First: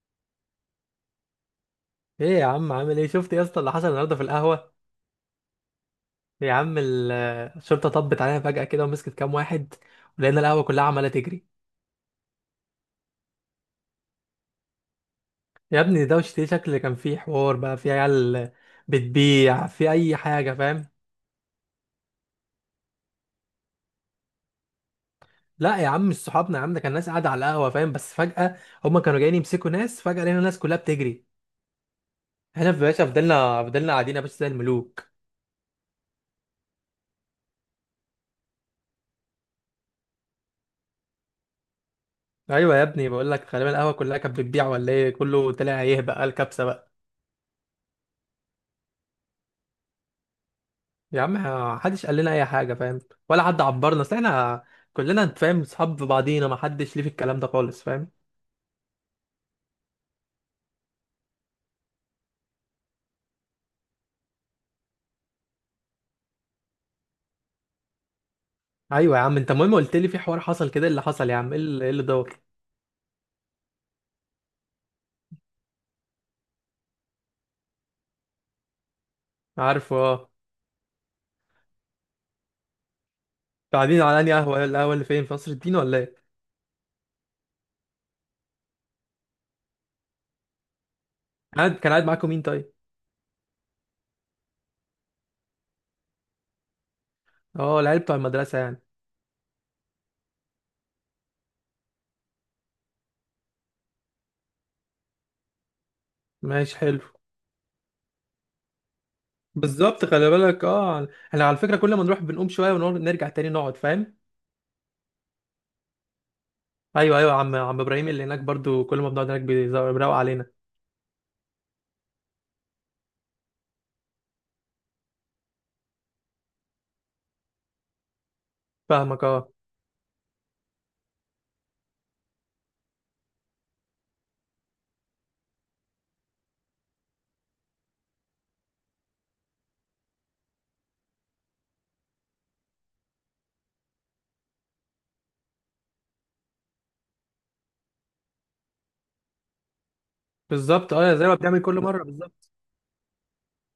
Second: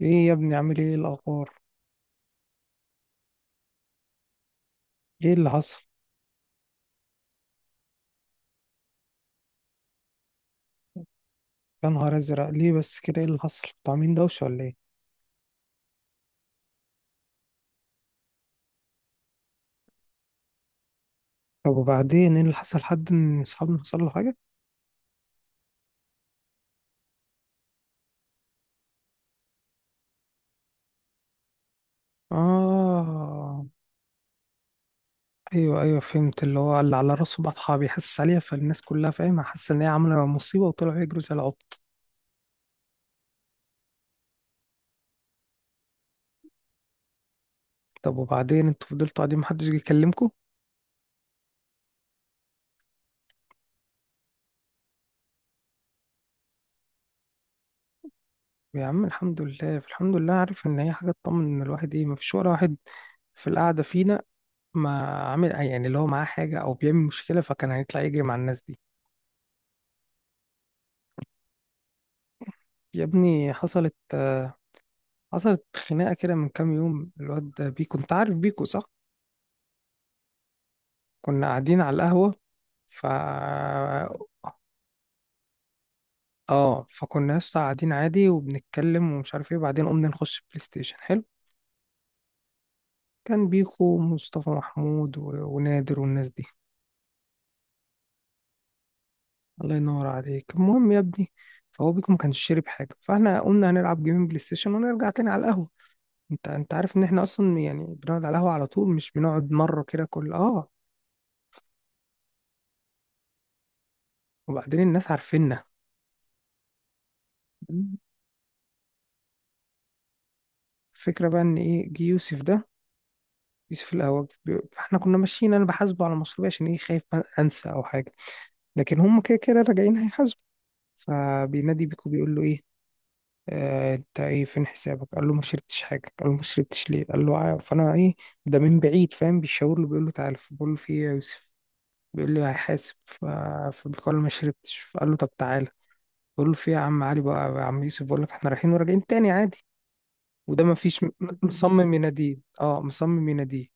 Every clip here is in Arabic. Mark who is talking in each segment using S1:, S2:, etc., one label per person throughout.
S1: ايه يا ابني عامل ايه إيه الاخبار؟
S2: ايه يا عم عامل ايه؟ شفت يا اسطى اللي حصل النهارده في القهوه؟
S1: ايه اللي حصل؟
S2: يا عم الشرطه طبت علينا فجاه كده ومسكت كام واحد، ولقينا القهوه كلها عماله تجري.
S1: يا نهار ازرق، ليه بس كده؟ ايه اللي حصل؟ انتوا عاملين دوشه ولا ايه؟
S2: يا ابني ده ده شكل كان فيه حوار بقى في عيال بتبيع في اي حاجه، فاهم؟
S1: طب وبعدين ايه اللي حصل؟ حد من اصحابنا حصل له حاجه؟
S2: لا يا عم، مش صحابنا يا عم، ده كان ناس قاعده على القهوه فاهم، بس فجاه هما كانوا جايين يمسكوا ناس، فجاه لقينا الناس كلها بتجري. احنا في باشا فضلنا
S1: اه،
S2: فضلنا قاعدين يا باشا زي الملوك.
S1: ايوه ايوه فهمت، اللي هو اللي على راسه بطحه بيحسس عليها، فالناس كلها فاهمه حاسه ان هي عامله مصيبه وطلعوا يجروا زي العبط.
S2: ايوه يا ابني، بقول لك غالبا القهوه كلها كانت بتبيع ولا ايه، كله طلع يهبق، قال كبسه بقى.
S1: طب وبعدين انتوا فضلتوا قاعدين محدش جه يكلمكم؟
S2: يا عم محدش قال لنا اي حاجه، فاهم؟ ولا حد عبرنا، اصل احنا كلنا انت فاهم صحاب في بعضينا، ما حدش ليه في الكلام ده خالص، فاهم؟
S1: يا عم الحمد لله الحمد لله، عارف ان هي حاجه تطمن، ان الواحد ايه، مفيش ولا واحد في القعده فينا ما عامل، يعني اللي هو معاه حاجه او بيعمل مشكله، فكان هيطلع يجري مع الناس دي.
S2: ايوه يا عم، انت المهم قلت لي في حوار حصل كده، إيه اللي حصل يا عم؟ ايه اللي دور؟
S1: يا ابني حصلت حصلت خناقة كده من كام يوم. الواد ده بيكو، انت عارف بيكو صح؟
S2: عارفه اه.
S1: كنا قاعدين على القهوة ف
S2: انتوا قاعدين على انهي قهوه؟ إيه القهوه اللي فين، في قصر الدين ولا ايه؟
S1: اه فكنا يا اسطى قاعدين عادي وبنتكلم ومش عارف ايه، بعدين قمنا نخش بلاي ستيشن. حلو.
S2: كان قاعد معاكم مين طيب؟
S1: كان بيكو ومصطفى محمود و... ونادر والناس دي.
S2: اه العيال بتوع المدرسه يعني.
S1: الله ينور عليك. المهم يا ابني، فهو بيكو ما كانش شارب حاجة، فاحنا قمنا هنلعب جيمين بلاي ستيشن ونرجع تاني على القهوة. انت
S2: ماشي
S1: عارف
S2: حلو.
S1: ان احنا اصلا يعني بنقعد على القهوة على طول، مش بنقعد مرة كده
S2: بالظبط، خلي
S1: كل
S2: بالك،
S1: اه،
S2: اه احنا على فكره كل ما نروح بنقوم شويه ونرجع تاني نقعد، فاهم؟
S1: وبعدين الناس عارفيننا.
S2: ايوه ايوه، عم ابراهيم اللي هناك برضو كل ما بنقعد هناك بيروق علينا.
S1: الفكرة بقى ان ايه، جه يوسف ده، يوسف الاهوج. احنا كنا ماشيين، انا بحاسبه على مصروفي عشان ايه، خايف انسى او حاجة، لكن هم
S2: فاهمك
S1: كده
S2: اه.
S1: كده راجعين هيحاسبوا. فبينادي بيكو، بيقول له ايه، آه انت ايه، فين حسابك؟ قال له ما شربتش حاجة. قال له ما شربتش ليه؟ قال له فانا ايه، ده من بعيد فاهم بيشاور له بيقول له تعالى. بقول له في ايه يا يوسف؟ بيقول لي هيحاسب. فبيقول له ما شربتش. فقال له طب تعالى. بقول له في إيه يا عم علي، بقى يا عم يوسف بقول لك احنا رايحين وراجعين تاني عادي، وده
S2: بالظبط
S1: مفيش.
S2: اه، زي ما بتعمل كل
S1: مصمم
S2: مره
S1: يناديه،
S2: بالظبط.
S1: اه مصمم يناديه.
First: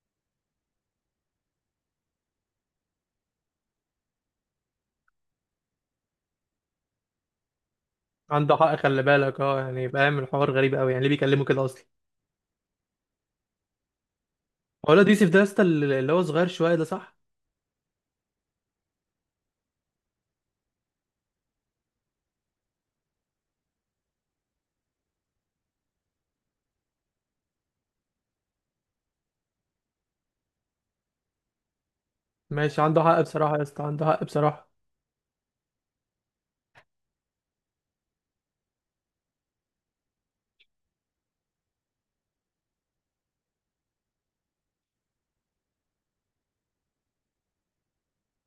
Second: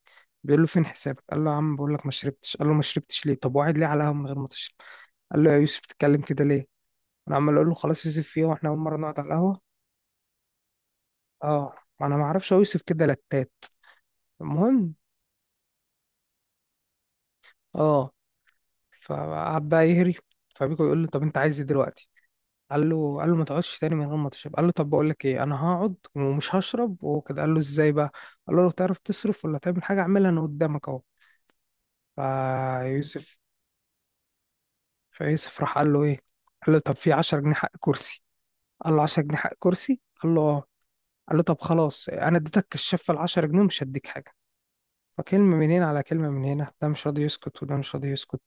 S1: بيقول له فين حسابك؟ قال له يا عم بقول لك ما شربتش. قال له ما شربتش ليه؟ طب وقعد ليه على القهوه من غير ما تشرب؟ قال له يا يوسف بتتكلم كده ليه؟ انا عمال اقول له خلاص يوسف، فيه
S2: عنده
S1: واحنا
S2: حق،
S1: اول مره
S2: خلي
S1: نقعد على
S2: بالك اه،
S1: القهوه.
S2: يعني فاهم الحوار غريب قوي، يعني ليه بيكلمه كده
S1: اه
S2: اصلا؟
S1: ما انا ما اعرفش، هو يوسف كده لتات.
S2: هو
S1: المهم
S2: الواد يوسف ده يا اسطى اللي هو صغير شويه ده صح؟
S1: اه، فقعد بقى يهري. فبيكو يقول له طب انت عايز ايه دلوقتي؟ قال له، قال له ما تقعدش تاني من غير ما تشرب. قال له طب بقول لك ايه، انا هقعد ومش هشرب وكده. قال له ازاي بقى؟ قال له لو تعرف تصرف ولا تعمل حاجه اعملها انا قدامك اهو.
S2: ماشي، عنده حق
S1: فيوسف،
S2: بصراحه يا اسطى، عنده حق بصراحه.
S1: فيوسف راح قال له ايه، قال له طب في 10 جنيه حق كرسي. قال له 10 جنيه حق كرسي؟ قال له اه. قال له طب خلاص انا اديتك الشفه ال 10 جنيه ومش هديك حاجه. فكلمه من هنا على كلمه من هنا، ده مش راضي يسكت وده مش راضي يسكت.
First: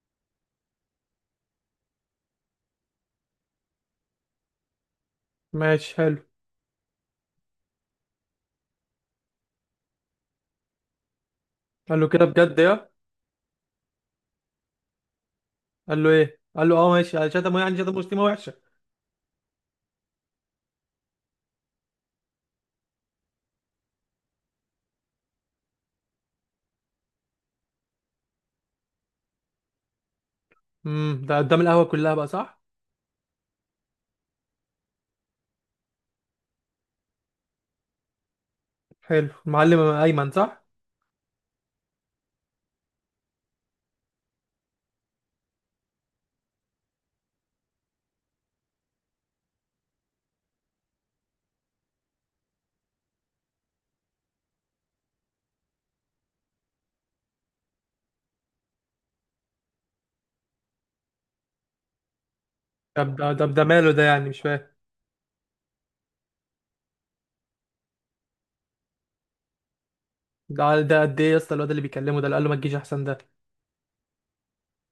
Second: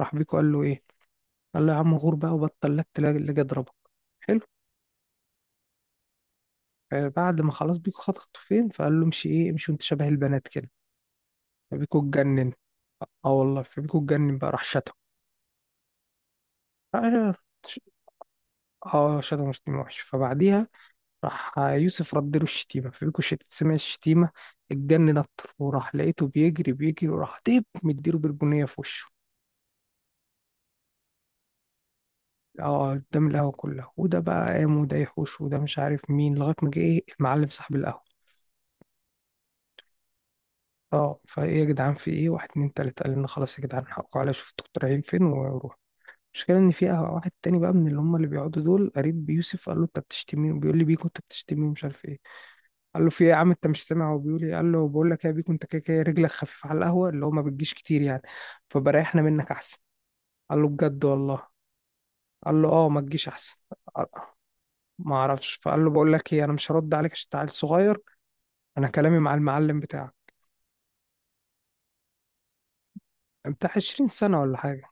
S1: راح بيكو قال له ايه، قال له يا عم غور بقى وبطل لك تلاقي اللي جه ضربك. حلو.
S2: ماشي حلو.
S1: بعد ما خلاص بيكو خد خطوتين، فقال له امشي ايه، امشي وانت شبه البنات كده. فبيكو
S2: قال له كده
S1: اتجنن.
S2: بجد يا...
S1: اه والله فبيكو اتجنن، بقى راح شتم.
S2: قال له ايه؟ قال له اه ماشي. قال
S1: اه
S2: شتمه إيه؟ يعني
S1: شتم.
S2: شتمه شتيمه وحشه.
S1: شتم وحش. فبعديها راح يوسف رد له الشتيمة، فبيكو سمع الشتيمة اتجنن أكتر، وراح لقيته بيجري بيجري، وراح ديب مديله بالبنية في وشه.
S2: امم، ده قدام القهوه كلها بقى صح؟
S1: اه قدام القهوة كلها، وده بقى قام وده يحوش وده مش عارف مين، لغاية ما جه ايه، المعلم صاحب القهوة.
S2: حلو، المعلم ايمن صح؟
S1: اه، فايه يا جدعان في ايه؟ واحد اتنين تلاتة قال لنا خلاص يا جدعان حقكم عليا، شوف انتوا رايحين فين وروح. المشكلة إن في قهوة واحد تاني بقى من اللي هم اللي بيقعدوا دول قريب بيوسف، قال له أنت بتشتمني وبيقول لي بيكو أنت بتشتمني ومش عارف إيه. قال له في ايه يا عم؟ انت مش سامع هو بيقول ايه؟ قال له بقول لك يا بيكو انت كده كده رجلك خفيفه على القهوه، اللي هو ما بتجيش كتير يعني، فبريحنا منك احسن. قال له بجد والله؟ قال له اه ما
S2: طب
S1: تجيش
S2: ده ده
S1: احسن.
S2: ده ماله ده؟
S1: قال-
S2: يعني مش فاهم.
S1: ما اعرفش، فقال له بقول لك ايه انا مش هرد عليك عشان انت عيل صغير، انا كلامي مع المعلم بتاعك.
S2: ده قد ايه يا اسطى الواد اللي بيكلمه ده اللي قال له ما تجيش احسن ده؟
S1: بتاع 20 سنه ولا حاجه.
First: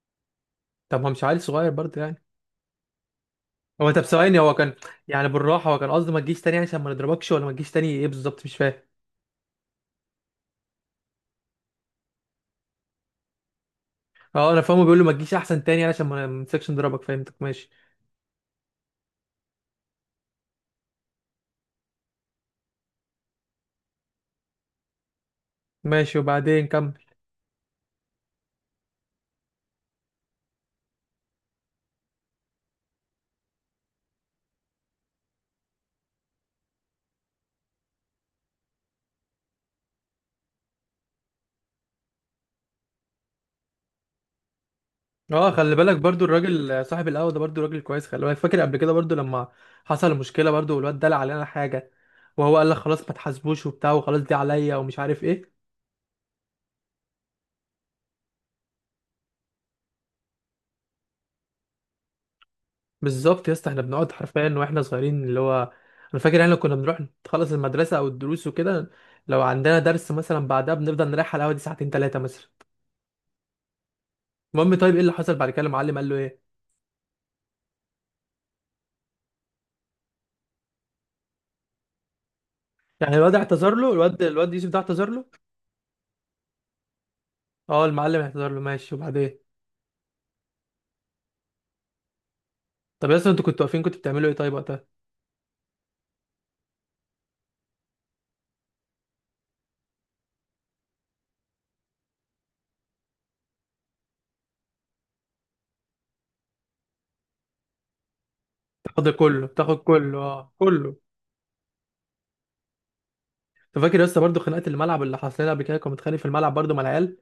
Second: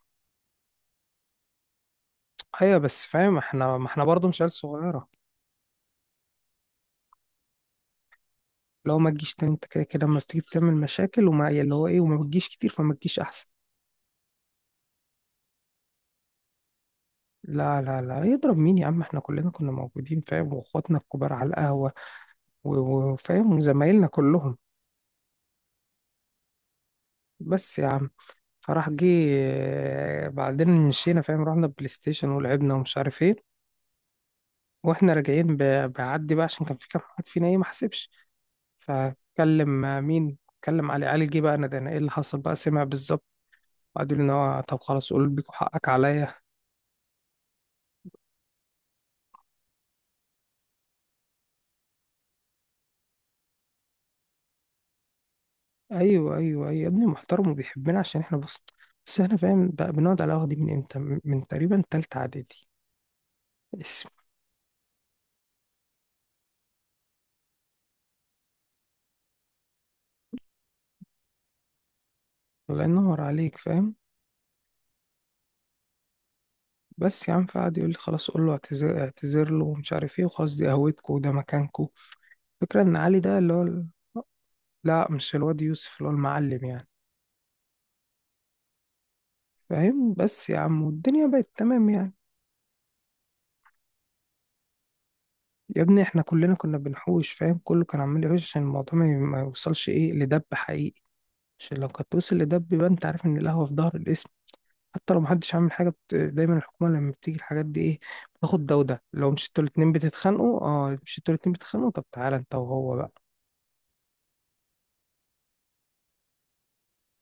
S2: طب ما مش عيل صغير برضه يعني؟
S1: ايوه بس فاهم احنا ما
S2: هو طب
S1: احنا برضه
S2: ثواني،
S1: مش عيال
S2: هو كان
S1: صغيره.
S2: يعني بالراحه، هو كان قصده ما تجيش تاني، يعني عشان ما نضربكش، ولا ما تجيش تاني ايه بالظبط؟ مش فاهم.
S1: لو ما تجيش تاني، انت كده كده لما بتيجي بتعمل مشاكل وما، يعني اللي هو ايه وما بتجيش كتير، فما تجيش احسن.
S2: اه انا فاهمه، بيقول له ما تجيش احسن تاني علشان ما نمسكش نضربك، فهمتك ماشي.
S1: لا لا لا، يضرب مين يا عم؟ احنا كلنا كنا موجودين فاهم، واخواتنا الكبار على القهوه وفاهم زمايلنا كلهم.
S2: ماشي وبعدين كمل.
S1: بس يا عم، فراح جه بعدين مشينا فاهم، رحنا بلاي ستيشن ولعبنا ومش عارف ايه. واحنا راجعين بعدي بقى، عشان كان في كام واحد فينا ايه ما حسبش. فكلم مين، كلم علي. علي جه بقى انا ايه اللي حصل بقى، سمع بالظبط، وقعدوا يقولوا ان هو طب خلاص قول
S2: اه
S1: بيكو
S2: خلي
S1: حقك
S2: بالك، برضو
S1: عليا.
S2: الراجل صاحب القهوه ده برضو راجل كويس، خلي بالك فاكر قبل كده برضو لما حصل مشكله، برضو والواد دلع علينا حاجه وهو قال لك خلاص ما تحاسبوش وبتاع، وخلاص دي عليا، ومش عارف ايه.
S1: ايوه ايوه ايوه يا ابني، محترم وبيحبنا عشان احنا بص، بس احنا فاهم بقى بنقعد على القهوه دي من امتى؟ من تقريبا تالتة اعدادي.
S2: بالظبط يا اسطى، احنا
S1: اسم
S2: بنقعد حرفيا واحنا صغيرين، اللي هو انا فاكر احنا كنا بنروح نخلص المدرسه او الدروس وكده، لو عندنا درس مثلا بعدها بنفضل نريح على القهوه دي ساعتين ثلاثه مثلا.
S1: الله ينور عليك. فاهم
S2: المهم، طيب ايه اللي حصل بعد كده؟ المعلم قال له ايه؟
S1: بس يا عم، فقعد يقول لي خلاص قول له اعتذر، اعتذر له ومش عارف ايه، وخلاص دي قهوتكم وده مكانكم. فكرة ان
S2: يعني
S1: علي
S2: الواد
S1: ده اللي هو
S2: اعتذر له؟ الواد يوسف ده اعتذر
S1: لا
S2: له؟
S1: مش الواد يوسف، اللي هو المعلم يعني.
S2: اه، المعلم اعتذر له ماشي. وبعدين؟
S1: فاهم بس يا عم، والدنيا بقت تمام يعني.
S2: طب يا اسطى، انتوا كنتوا واقفين كنتوا بتعملوا ايه طيب وقتها؟
S1: يا ابني احنا كلنا كنا بنحوش فاهم، كله كان عمال يحوش عشان الموضوع ما يوصلش ايه لدب حقيقي. عشان لو كانت توصل لدب يبقى انت عارف ان القهوة في ظهر الاسم، حتى لو محدش عامل حاجة بت... دايما الحكومة لما بتيجي الحاجات دي ايه، بتاخد ده وده،
S2: تاخد
S1: لو
S2: كله،
S1: مش انتوا
S2: تاخد
S1: الاتنين
S2: كله، اه
S1: بتتخانقوا
S2: كله.
S1: اه، مش انتوا الاتنين بتتخانقوا طب تعالى انت وهو بقى.
S2: انت فاكر يا اسطى برضه خناقه الملعب اللي حصلت لنا قبل كده؟ كنا متخانق في الملعب برضه مع العيال.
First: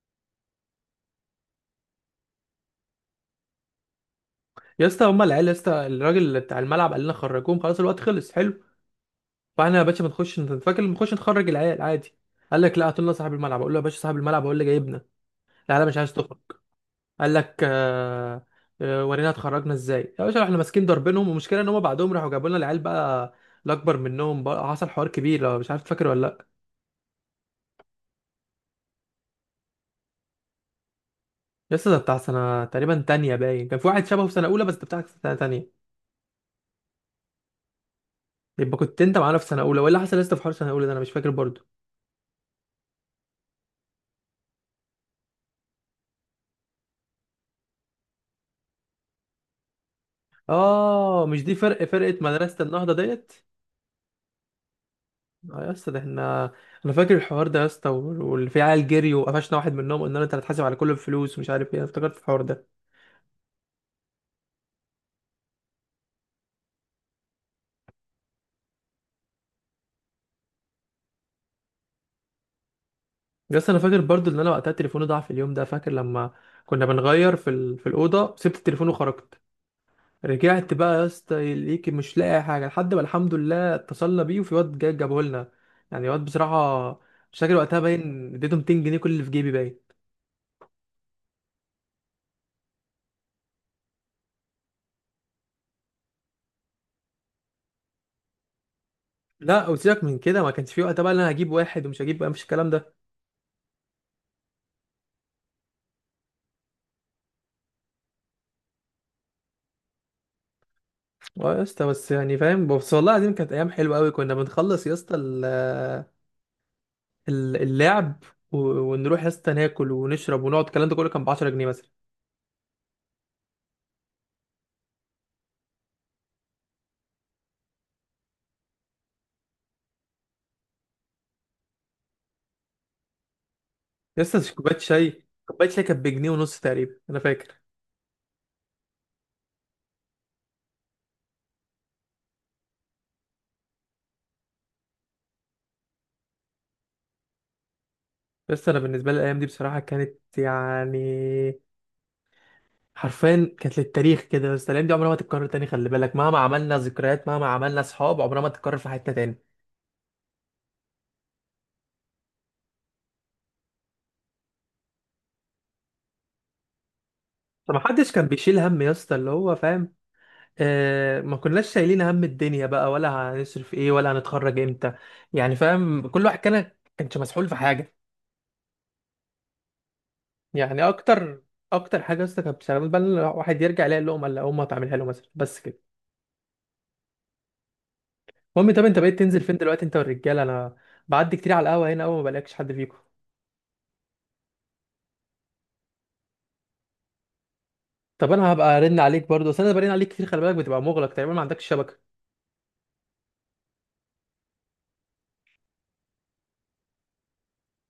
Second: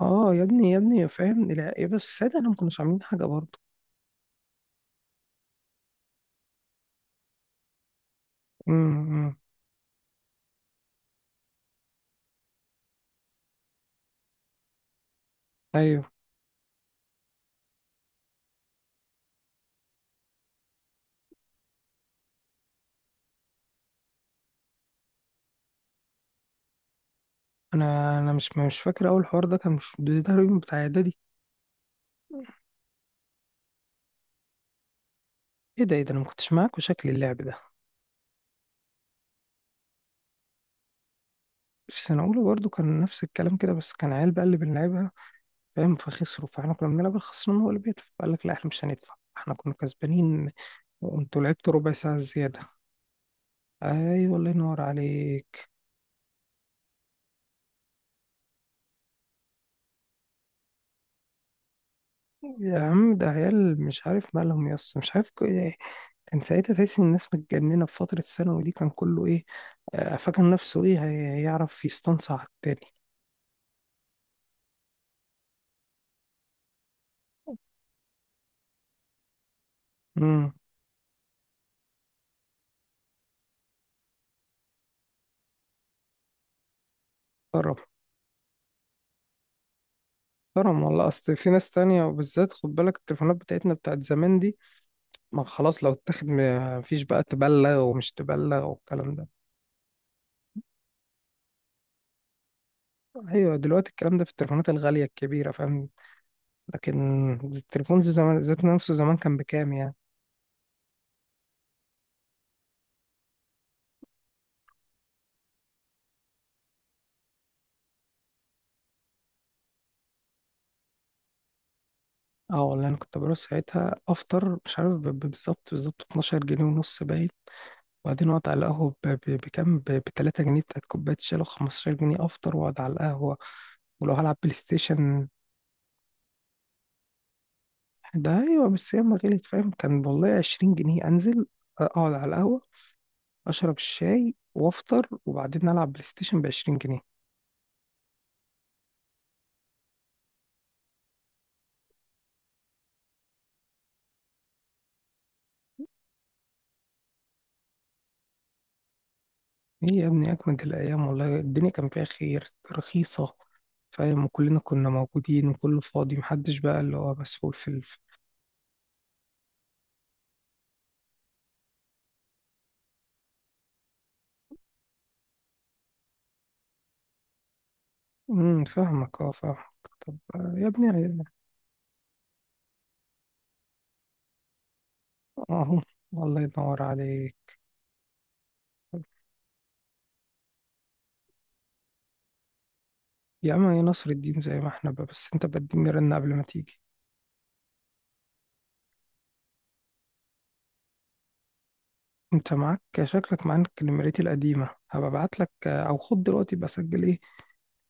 S1: اه يا ابني يا ابني فاهم، لا يا بس السيدة انا ما كناش عاملين حاجه برضه.
S2: يا اسطى، هما العيال يا اسطى، الراجل اللي بتاع الملعب قال لنا خرجوهم خلاص الوقت خلص حلو.
S1: امم امم.
S2: فاحنا يا باشا بنخش، انت فاكر بنخش نخرج العيال عادي، قال لك لا هات لنا صاحب الملعب. اقول له يا باشا صاحب الملعب هو اللي جايبنا، العيال مش
S1: ايوه
S2: عايز تخرج. قال لك ورينا اتخرجنا ازاي يا باشا. احنا ماسكين ضاربينهم، والمشكله ان هم بعدهم راحوا جابوا لنا العيال بقى، الاكبر منهم بقى حصل حوار كبير، لو مش عارف فاكر ولا؟
S1: انا مش فاكر اول حوار ده، كان مش ده تقريبا بتاع اعدادي؟
S2: لسه ده بتاع سنة تقريبا تانية باين، كان في واحد شبهه في سنة أولى، بس ده بتاعك في سنة تانية.
S1: ايه ده ايه ده، انا ما كنتش معاك وشكل اللعب ده.
S2: يبقى كنت أنت معانا في سنة أولى، ولا حصل لسه في حوار سنة أولى ده أنا مش فاكر برضو.
S1: في سنه اولى برضه كان نفس الكلام كده، بس كان عيال بقى اللي بنلعبها فاهم، فخسروا، فاحنا كنا بنلعب الخسران هو اللي بيدفع، فقال لك لا احنا مش هندفع، احنا كنا كسبانين
S2: آه
S1: وانتوا
S2: مش دي
S1: لعبتوا
S2: فرق
S1: ربع
S2: فرقة
S1: ساعه زياده.
S2: مدرسة النهضة ديت؟
S1: ايوه الله ينور
S2: آه
S1: عليك.
S2: يا اسطى، ده احنا أنا فاكر الحوار ده يا اسطى، واللي فيه عيال جري وقفشنا واحد منهم، قلنا له أنت هتتحاسب على كل الفلوس ومش عارف إيه، أنا افتكرت الحوار ده.
S1: يا عم ده عيال مش عارف مالهم يا اسطى، مش عارف إيه. كان ساعتها تحس ان الناس متجننه، في فتره الثانوي دي كان كله ايه، فاكر نفسه ايه، هيعرف يستنصع على التاني.
S2: يا اسطى، أنا فاكر برضو إن أنا وقتها تليفوني ضاع في اليوم ده، فاكر لما كنا بنغير في في الأوضة، سبت التليفون وخرجت،
S1: امم.
S2: رجعت بقى يا اسطى ليك مش لاقي حاجه، لحد ما الحمد لله اتصلنا بيه وفي واد جا جابه لنا، يعني واد بصراحه. مش فاكر
S1: كرم،
S2: وقتها باين، اديته 200 جنيه كل اللي في جيبي باين.
S1: كرم والله، اصل في ناس تانية وبالذات خد بالك، التليفونات بتاعتنا بتاعت زمان دي ما خلاص لو اتاخد ما فيش بقى تبلغ ومش تبلغ والكلام ده.
S2: لا، وسيبك من كده، ما كانش في وقتها بقى إن انا هجيب واحد ومش هجيب بقى، مفيش الكلام ده.
S1: ايوه دلوقتي الكلام ده في التليفونات الغاليه الكبيره فاهم، لكن التليفون زي زمان ذات نفسه، زمان كان بكام يعني؟
S2: اه يا اسطى، بس يعني فاهم، بس والله العظيم كانت ايام حلوه قوي، كنا بنخلص يا اسطى اللعب و- ونروح يا اسطى ناكل ونشرب ونقعد، الكلام ده كله كان ب 10 جنيه مثلا.
S1: اه والله انا كنت بروح ساعتها افطر مش عارف بالظبط بالظبط 12 جنيه ونص باين، وبعدين اقعد على القهوه بكام، ب 3 جنيه بتاعت كوبايه شاي، لو 15 جنيه افطر واقعد على القهوه ولو
S2: يا
S1: هلعب بلاي
S2: اسطى كوبايه شاي
S1: ستيشن.
S2: كوبايه شاي كانت بجنيه ونص تقريبا انا فاكر.
S1: ده ايوه بس هي ما غليت فاهم، كان والله 20 جنيه انزل اقعد على القهوه اشرب الشاي وافطر وبعدين العب بلاي ستيشن ب 20 جنيه.
S2: بس انا بالنسبه لي الايام دي بصراحه كانت يعني حرفيا كانت للتاريخ كده، بس الايام دي عمرها ما تتكرر تاني، خلي بالك مهما عملنا ذكريات مهما عملنا اصحاب عمرها ما تتكرر في حياتنا تاني.
S1: ايه يا ابني اجمد الايام والله، الدنيا كان فيها خير، رخيصه فاهم، وكلنا كنا موجودين وكله فاضي، محدش بقى اللي هو مسؤول في.
S2: طب ما حدش كان بيشيل هم يا اسطى، اللي هو فاهم آه، ما كناش شايلين هم الدنيا بقى، ولا هنصرف ايه، ولا هنتخرج امتى، يعني فاهم، كل واحد كان كانش مسحول في حاجه.
S1: فاهمك اه فاهمك. طب يا ابني،
S2: يعني اكتر حاجه يا اسطى كانت بتشغل بال الواحد يرجع يلاقي اللقمه اللي امه هتعملها له مثلا، بس
S1: اهو
S2: كده.
S1: الله ينور عليك.
S2: المهم، طب انت بقيت تنزل فين دلوقتي انت والرجاله؟ انا بعدي كتير على القهوه هنا، اول ما بلاقيكش حد فيكم.
S1: يا اما يا نصر الدين زي ما احنا بقى، بس انت بديني رن قبل ما تيجي.
S2: طب انا هبقى ارن عليك برضه، بس انا برن عليك كتير خلي بالك بتبقى مغلق تقريبا ما عندكش شبكه.
S1: انت معاك شكلك معاك نمرتي القديمة، هبقى ابعت لك او خد دلوقتي بسجل ايه،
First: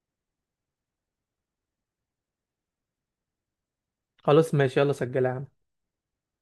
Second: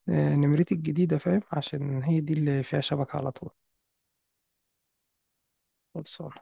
S1: نمرتي الجديدة فاهم، عشان هي دي اللي فيها شبكة على طول.
S2: خلاص ماشي، يلا سجلها.
S1: خلصان.